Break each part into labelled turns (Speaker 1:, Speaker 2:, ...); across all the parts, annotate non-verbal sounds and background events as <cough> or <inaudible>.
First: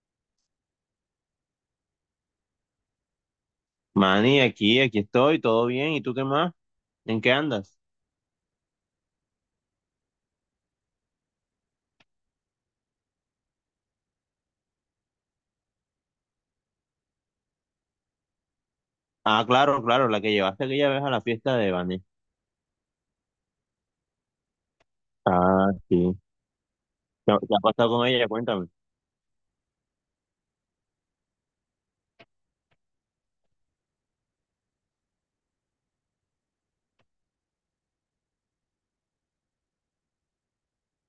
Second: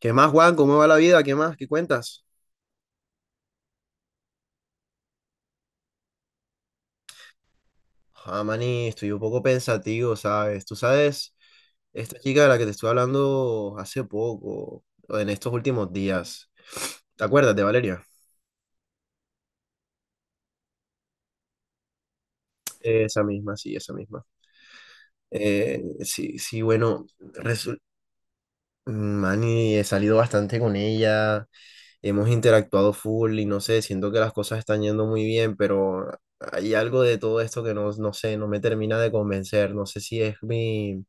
Speaker 1: ¿Qué más, Juan? ¿Cómo va la vida? ¿Qué más? ¿Qué cuentas?
Speaker 2: Manny, aquí estoy, todo bien. ¿Y tú qué más? ¿En qué andas?
Speaker 1: Ah, maní, estoy un poco pensativo, ¿sabes? Tú sabes, esta chica de la que te estoy hablando hace poco, o en estos últimos días, ¿te acuerdas de Valeria?
Speaker 2: Ah, claro, claro, la que llevaste aquella vez a la fiesta de Vanessa.
Speaker 1: Esa misma, sí, esa misma.
Speaker 2: Ah, sí.
Speaker 1: Sí, sí, bueno,
Speaker 2: Qué ha pasado con ella? Cuéntame.
Speaker 1: mani, he salido bastante con ella, hemos interactuado full y no sé, siento que las cosas están yendo muy bien, pero hay algo de todo esto que no, no sé, no me termina de convencer, no sé si es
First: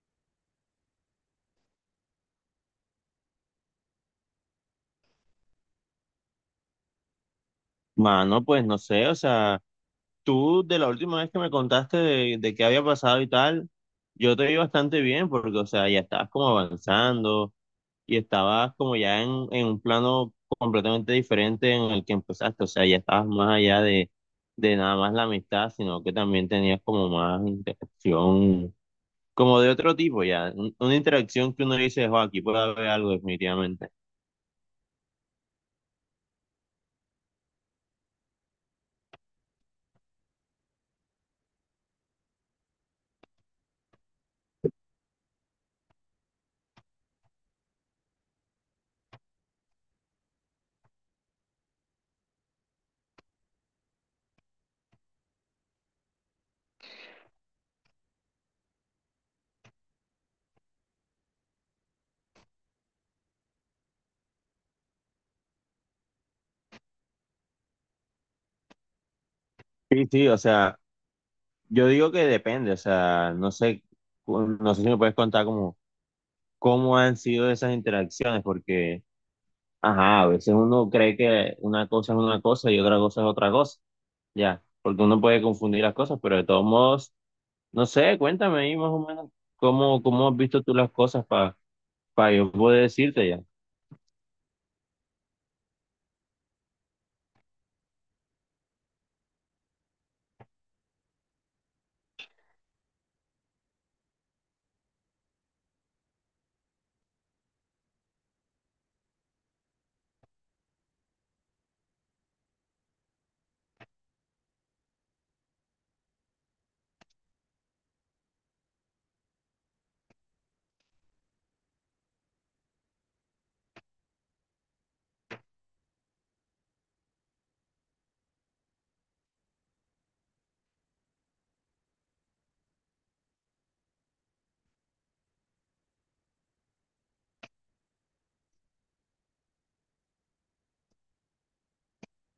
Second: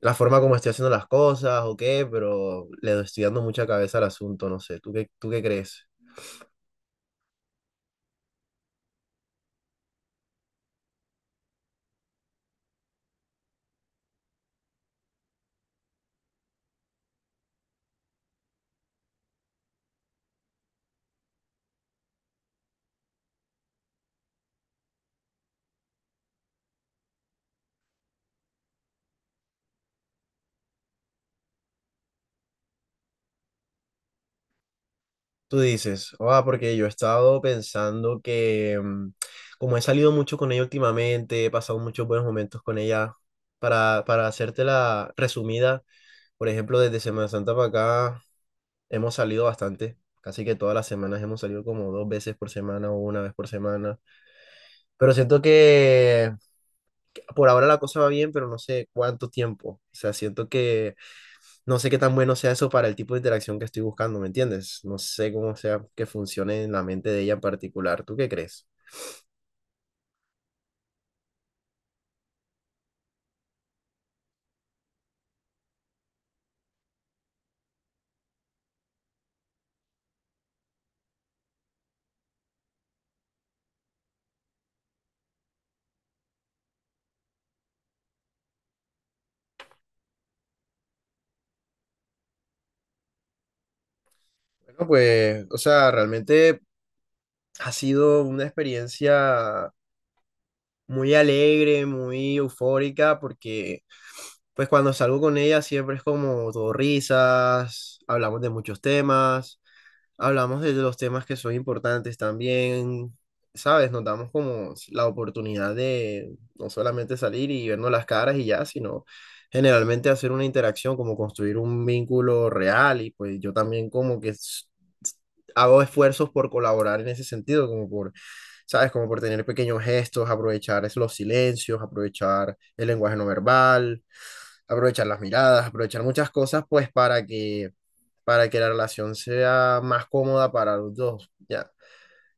Speaker 1: la forma como estoy haciendo las cosas o qué, pero estoy dando mucha cabeza al asunto, no sé, tú qué crees?
Speaker 2: Mano, pues no sé, o sea, tú de la última vez que me contaste de qué había pasado y tal, yo te vi bastante bien porque, o sea, ya estabas como avanzando y estabas como ya en un plano completamente diferente en el que empezaste, o sea, ya estabas más allá de nada más la amistad, sino que también tenías como más interacción como de otro tipo ya, una interacción que uno dice, "Jo, aquí puede haber algo definitivamente".
Speaker 1: Tú dices, ah, porque yo he estado pensando que como he salido mucho con ella últimamente, he pasado muchos buenos momentos con ella, para hacerte la resumida, por ejemplo, desde Semana Santa para acá hemos salido bastante. Casi que todas las semanas hemos salido como dos veces por semana o una vez por semana. Pero siento que por ahora la cosa va bien, pero no sé cuánto tiempo. O sea, siento que no sé qué tan bueno sea eso para el tipo de interacción que estoy buscando, ¿me entiendes? No sé cómo sea que funcione en la mente de ella en particular. ¿Tú qué crees?
Speaker 2: Sí, sí, o sea, yo digo que depende, o sea, no sé, no sé si me puedes contar como cómo han sido esas interacciones, porque, ajá, a veces uno cree que una cosa es una cosa y otra cosa es otra cosa, ya, porque uno puede confundir las cosas, pero de todos modos, no sé, cuéntame ahí más o menos cómo, cómo has visto tú las cosas para yo poder decirte ya.
Speaker 1: Bueno, pues, o sea, realmente ha sido una experiencia muy alegre, muy eufórica, porque pues cuando salgo con ella siempre es como todo risas, hablamos de muchos temas, hablamos de los temas que son importantes también, ¿sabes? Nos damos como la oportunidad de no solamente salir y vernos las caras y ya, sino generalmente hacer una interacción, como construir un vínculo real y pues yo también como hago esfuerzos por colaborar en ese sentido, como por, ¿sabes? Como por tener pequeños gestos, aprovechar los silencios, aprovechar el lenguaje no verbal, aprovechar las miradas, aprovechar muchas cosas, pues para que la relación sea más cómoda para los dos, ya.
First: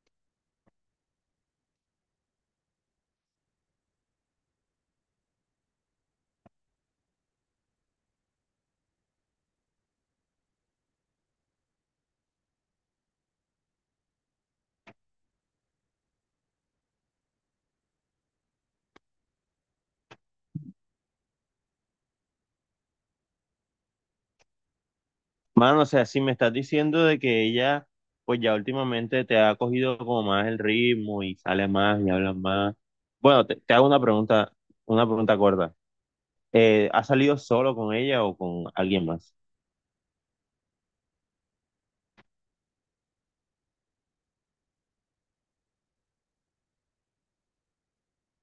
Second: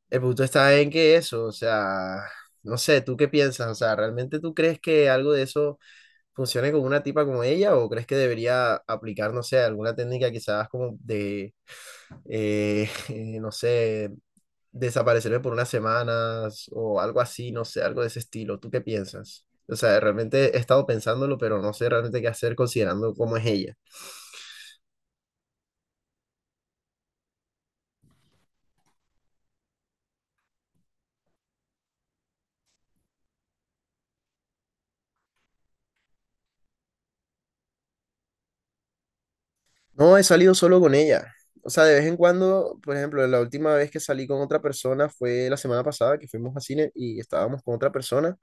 Speaker 1: El punto está en que eso, o sea, no sé, ¿tú qué piensas? O sea, ¿realmente tú crees que algo de eso funcione con una tipa como ella o crees que debería aplicar, no sé, alguna técnica quizás como de, eh, <laughs> no sé, desaparecerme por unas semanas o algo así, no sé, algo de ese estilo. ¿Tú qué piensas? O sea, realmente he estado pensándolo, pero no sé realmente qué hacer considerando cómo es ella.
Speaker 2: Mano, o sea, si me estás diciendo de que ella, pues ya últimamente te ha cogido como más el ritmo y sale más y habla más. Bueno, te hago una pregunta corta. ¿Has salido solo con ella o con alguien más?
Speaker 1: No, he salido solo con ella. O sea, de vez en cuando, por ejemplo, la última vez que salí con otra persona fue la semana pasada que fuimos a cine y estábamos con otra persona,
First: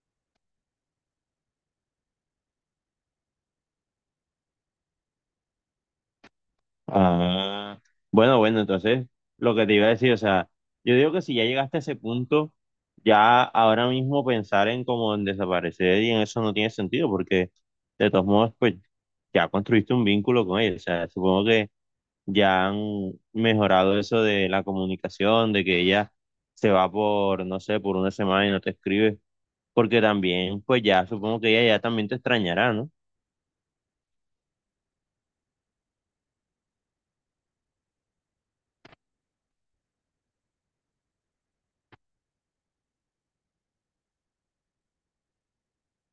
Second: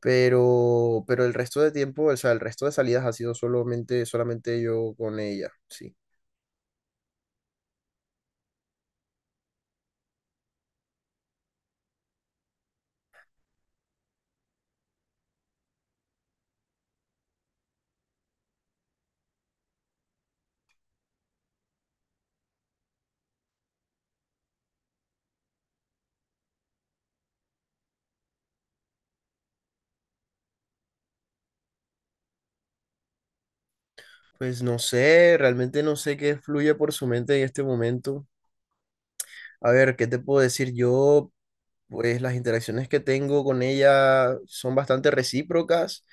Speaker 1: pero el resto de tiempo, o sea, el resto de salidas ha sido solamente yo con ella, sí.
Speaker 2: Ah, bueno, bueno, entonces lo que te iba a decir, o sea, yo digo que si ya llegaste a ese punto, ya ahora mismo pensar en como en desaparecer y en eso no tiene sentido porque de todos modos, pues ya construiste un vínculo con ella, o sea, supongo que ya han mejorado eso de la comunicación, de que ella se va por, no sé, por una semana y no te escribe, porque también, pues ya supongo que ella ya también te extrañará, ¿no?
Speaker 1: Pues no sé, realmente no sé qué fluye por su mente en este momento. A ver, ¿qué te puedo decir? Yo, pues las interacciones que tengo con ella son bastante recíprocas.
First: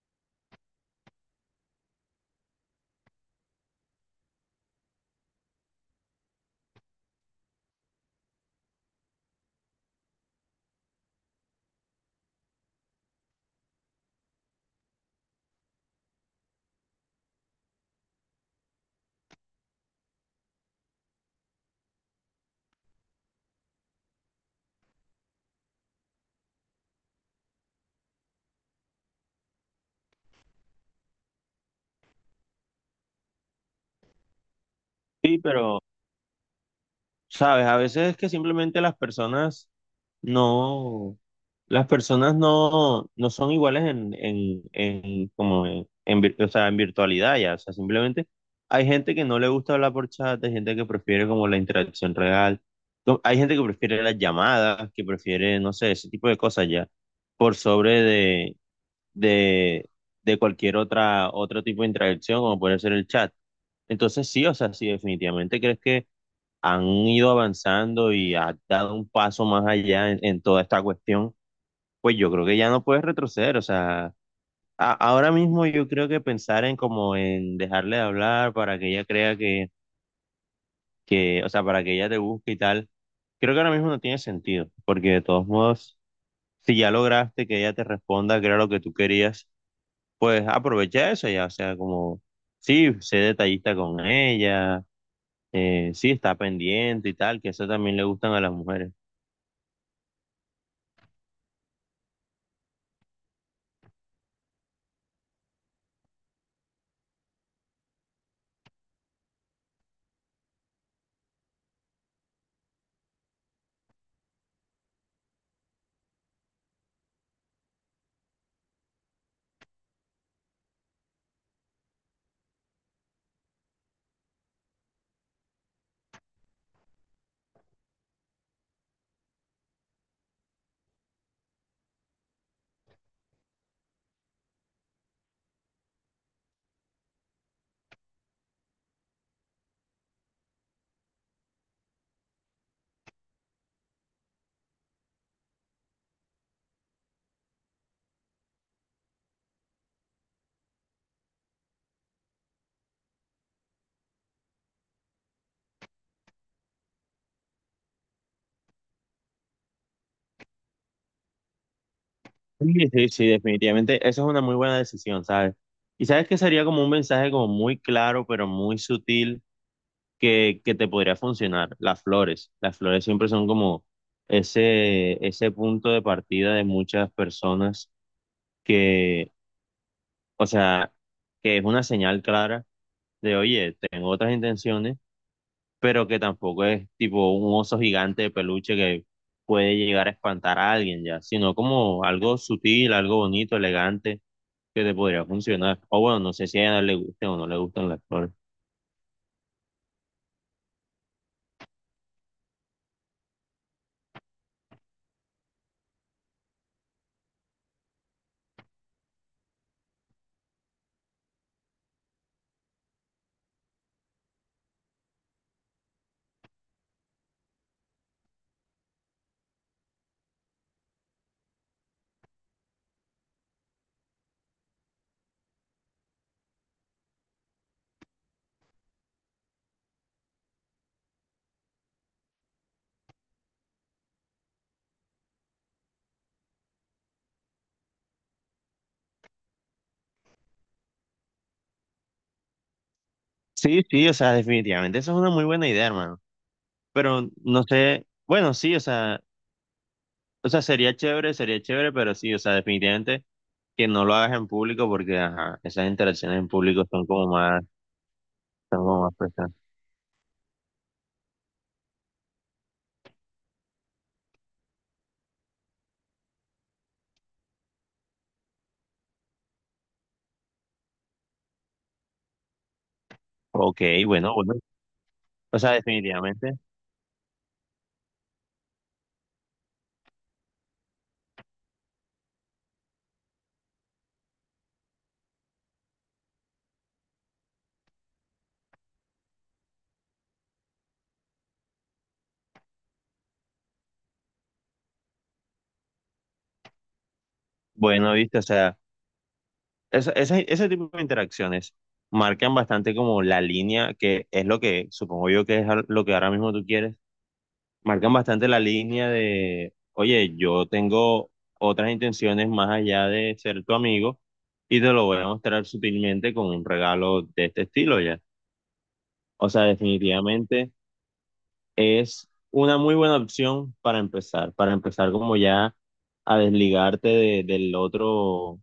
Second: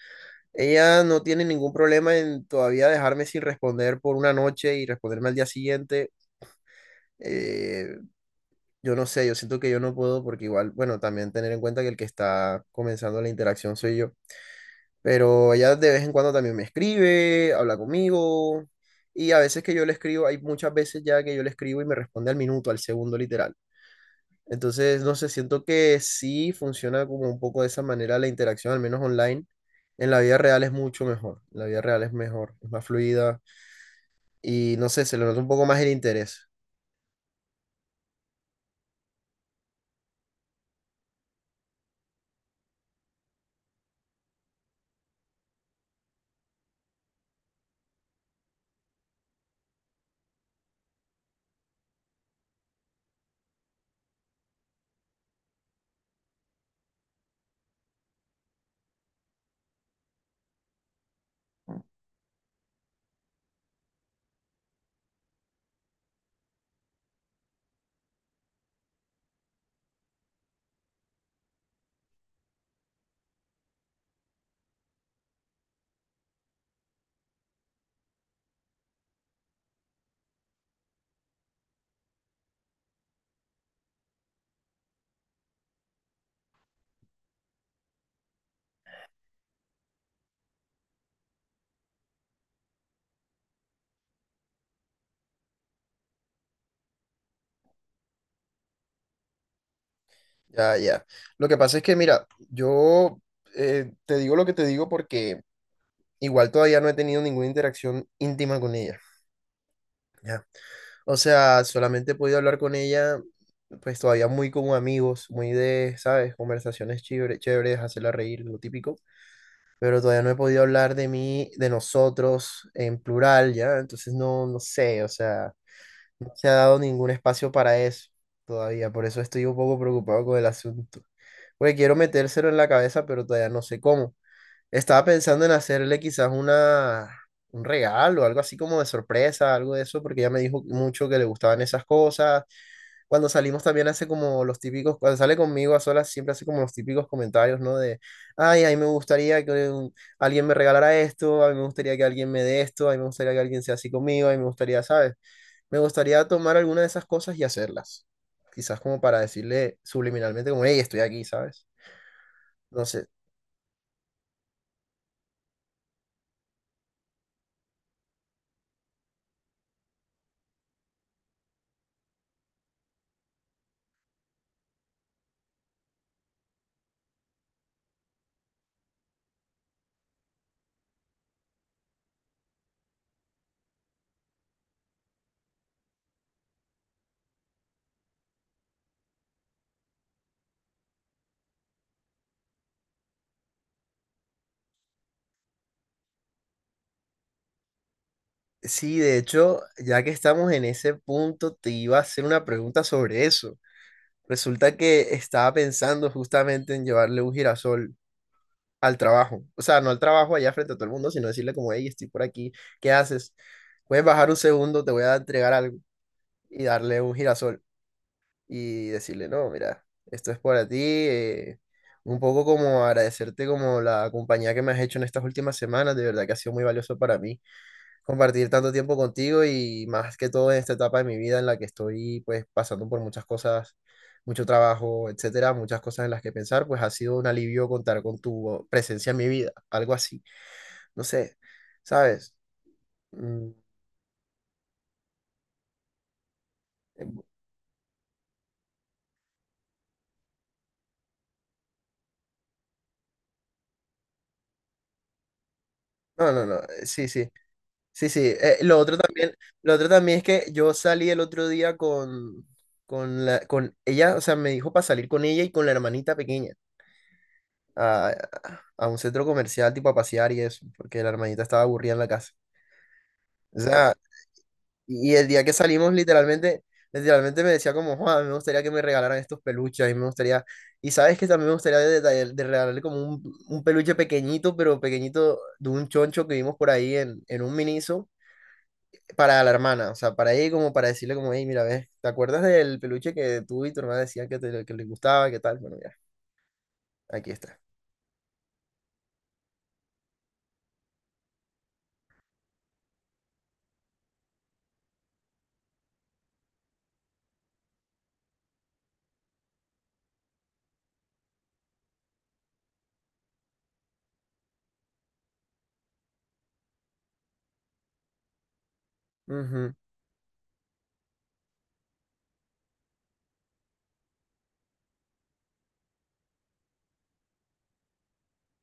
Speaker 1: Ella no tiene ningún problema en todavía dejarme sin responder por una noche y responderme al día siguiente. Eh, yo no sé, yo siento que yo no puedo porque igual, bueno, también tener en cuenta que el que está comenzando la interacción soy yo. Pero ella de vez en cuando también me escribe, habla conmigo. Y a veces que yo le escribo, hay muchas veces ya que yo le escribo y me responde al minuto, al segundo literal. Entonces, no sé, siento que sí funciona como un poco de esa manera la interacción, al menos online. En la vida real es mucho mejor. En la vida real es mejor, es más fluida y no sé, se le nota
Speaker 2: Sí,
Speaker 1: un poco más
Speaker 2: pero,
Speaker 1: el interés.
Speaker 2: sabes, a veces es que simplemente las personas no, las personas no, no son iguales como en o sea, en virtualidad ya. O sea, simplemente hay gente que no le gusta hablar por chat, hay gente que prefiere como la interacción real. No, hay gente que prefiere las llamadas, que prefiere, no sé, ese tipo de cosas ya, por sobre de, de cualquier otra, otro tipo de interacción, como puede ser el chat. Entonces sí, o sea, sí, definitivamente crees que han ido avanzando y ha dado un paso más allá en toda esta cuestión, pues yo creo que ya no puedes retroceder, o sea, ahora mismo yo creo que pensar en como en dejarle de hablar para que ella crea que, o sea, para que ella te busque y tal, creo que ahora mismo no tiene sentido, porque de todos modos, si ya lograste que ella te responda, que era lo que tú querías, pues aprovecha eso ya, o sea, como, sí, sé detallista con ella, sí, está pendiente y tal, que eso también le gustan a las mujeres.
Speaker 1: Ya, ya. Lo que pasa es que, mira, yo te digo lo que te digo porque igual todavía no he tenido ninguna interacción íntima con ella. Ya. O sea, solamente he podido hablar con ella, pues todavía muy como amigos, muy de, ¿sabes? Conversaciones chéveres, hacerla reír, lo típico. Pero todavía no he podido hablar de mí, de nosotros en plural, ¿ya? Entonces no sé, o sea, no se ha dado ningún espacio para eso todavía, por eso estoy un poco preocupado con el asunto. Porque quiero metérselo en la cabeza, pero todavía no sé cómo. Estaba pensando en hacerle quizás un regalo, algo así como de sorpresa, algo de eso, porque ella me dijo mucho que le gustaban esas cosas cuando salimos también hace como los típicos, cuando sale conmigo a solas siempre hace como los típicos comentarios, ¿no? De, ay, a mí me gustaría que alguien me regalara esto, a mí me gustaría que alguien me dé esto, a mí me gustaría que alguien sea así conmigo, a mí me gustaría, ¿sabes? Me gustaría tomar alguna de esas cosas y hacerlas. Quizás como para decirle subliminalmente como, hey, estoy aquí, ¿sabes? No
Speaker 2: Sí,
Speaker 1: sé.
Speaker 2: sí, sí, definitivamente. Esa es una muy buena decisión, ¿sabes? Y sabes que sería como un mensaje como muy claro, pero muy sutil, que te podría funcionar. Las flores. Las flores siempre son como ese punto de partida de muchas personas que, o sea, que es una señal clara de, oye, tengo otras intenciones, pero que tampoco es tipo un oso gigante de peluche que puede llegar a espantar a alguien ya, sino como algo sutil, algo bonito, elegante que te podría funcionar. O bueno, no sé si a ella le guste o no le gustan las flores.
Speaker 1: Sí, de hecho, ya que estamos en ese punto, te iba a hacer una pregunta sobre eso. Resulta que estaba pensando justamente en llevarle un girasol al trabajo. O sea, no al trabajo allá frente a todo el mundo, sino decirle como, hey, estoy por aquí, ¿qué haces? Puedes bajar un segundo, te voy a entregar algo y darle un girasol y decirle, no, mira, esto es para ti. Un poco como agradecerte como la compañía que me has hecho en estas últimas semanas, de verdad que ha sido muy valioso para mí compartir tanto tiempo contigo y más que todo en esta etapa de mi vida en la que estoy pues pasando por muchas cosas, mucho trabajo, etcétera, muchas cosas en las que pensar, pues ha sido un alivio contar con tu presencia en mi vida, algo así, no sé, ¿sabes? Mm,
Speaker 2: Sí, sí, o sea, definitivamente esa es una muy buena idea, hermano. Pero no sé, bueno, sí, o sea, sería chévere, pero sí, o sea, definitivamente que no lo hagas en público porque, ajá, esas
Speaker 1: No,
Speaker 2: interacciones
Speaker 1: no,
Speaker 2: en
Speaker 1: no,
Speaker 2: público
Speaker 1: sí, sí, sí, sí. Lo
Speaker 2: son
Speaker 1: otro
Speaker 2: como más
Speaker 1: también,
Speaker 2: pesadas.
Speaker 1: lo otro también es que yo salí el otro día con, con ella, o sea, me dijo para salir con ella y con la hermanita pequeña, a, a un centro comercial tipo a pasear y eso, porque la hermanita estaba aburrida en la casa. O
Speaker 2: Ok,
Speaker 1: sea,
Speaker 2: bueno, bueno,
Speaker 1: y el día que
Speaker 2: o sea,
Speaker 1: salimos
Speaker 2: definitivamente,
Speaker 1: literalmente, literalmente me decía como, Juan, me gustaría que me regalaran estos peluches, a mí me gustaría, y sabes que también me gustaría de regalarle como un peluche pequeñito, pero pequeñito de un choncho que vimos por ahí en un Miniso. Para la hermana, o sea, para ella como para decirle como, hey, mira, ves, ¿te acuerdas del peluche que tú y tu hermana decían que les gustaba, qué tal? Bueno, ya, aquí está.
Speaker 2: bueno, viste, o sea, ese tipo de interacciones marcan bastante como la línea que es lo que supongo yo que es lo que ahora mismo tú quieres, marcan bastante la línea de, oye, yo tengo otras intenciones más allá de ser tu amigo y te lo voy a mostrar sutilmente con un regalo de este estilo ya. O sea,
Speaker 1: Ujú.
Speaker 2: definitivamente es una muy buena opción para empezar como ya a desligarte del otro, o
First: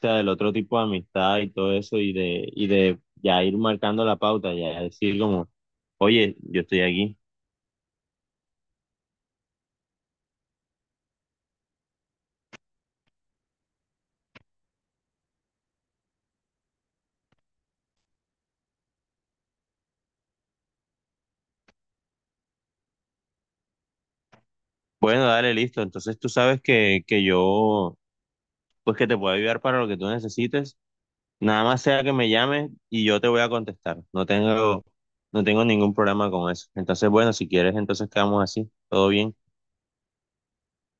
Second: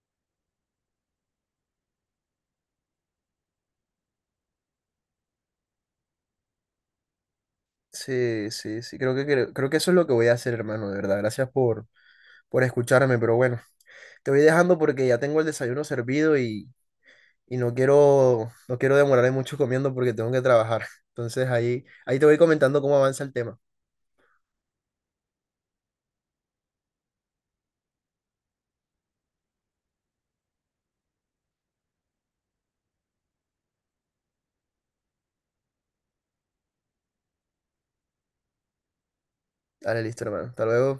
Speaker 2: sea, del otro tipo de amistad y todo eso y de ya ir marcando la pauta, ya decir como, oye, yo estoy aquí.
Speaker 1: Sí, sí, sí, creo, creo que eso es lo que voy a hacer, hermano, de verdad. Gracias por escucharme, pero bueno, te voy dejando porque ya tengo el desayuno servido y no quiero, no quiero demorarme mucho comiendo porque tengo que trabajar. Entonces ahí, ahí te voy comentando cómo avanza el tema.
Speaker 2: Bueno, dale, listo. Entonces tú sabes que yo pues que te pueda ayudar para lo que tú necesites. Nada más sea que me llames y yo te voy a contestar. No tengo, no tengo ningún problema con eso. Entonces, bueno, si quieres, entonces quedamos así. Todo bien.
Speaker 1: Dale, listo, hermano. Hasta luego.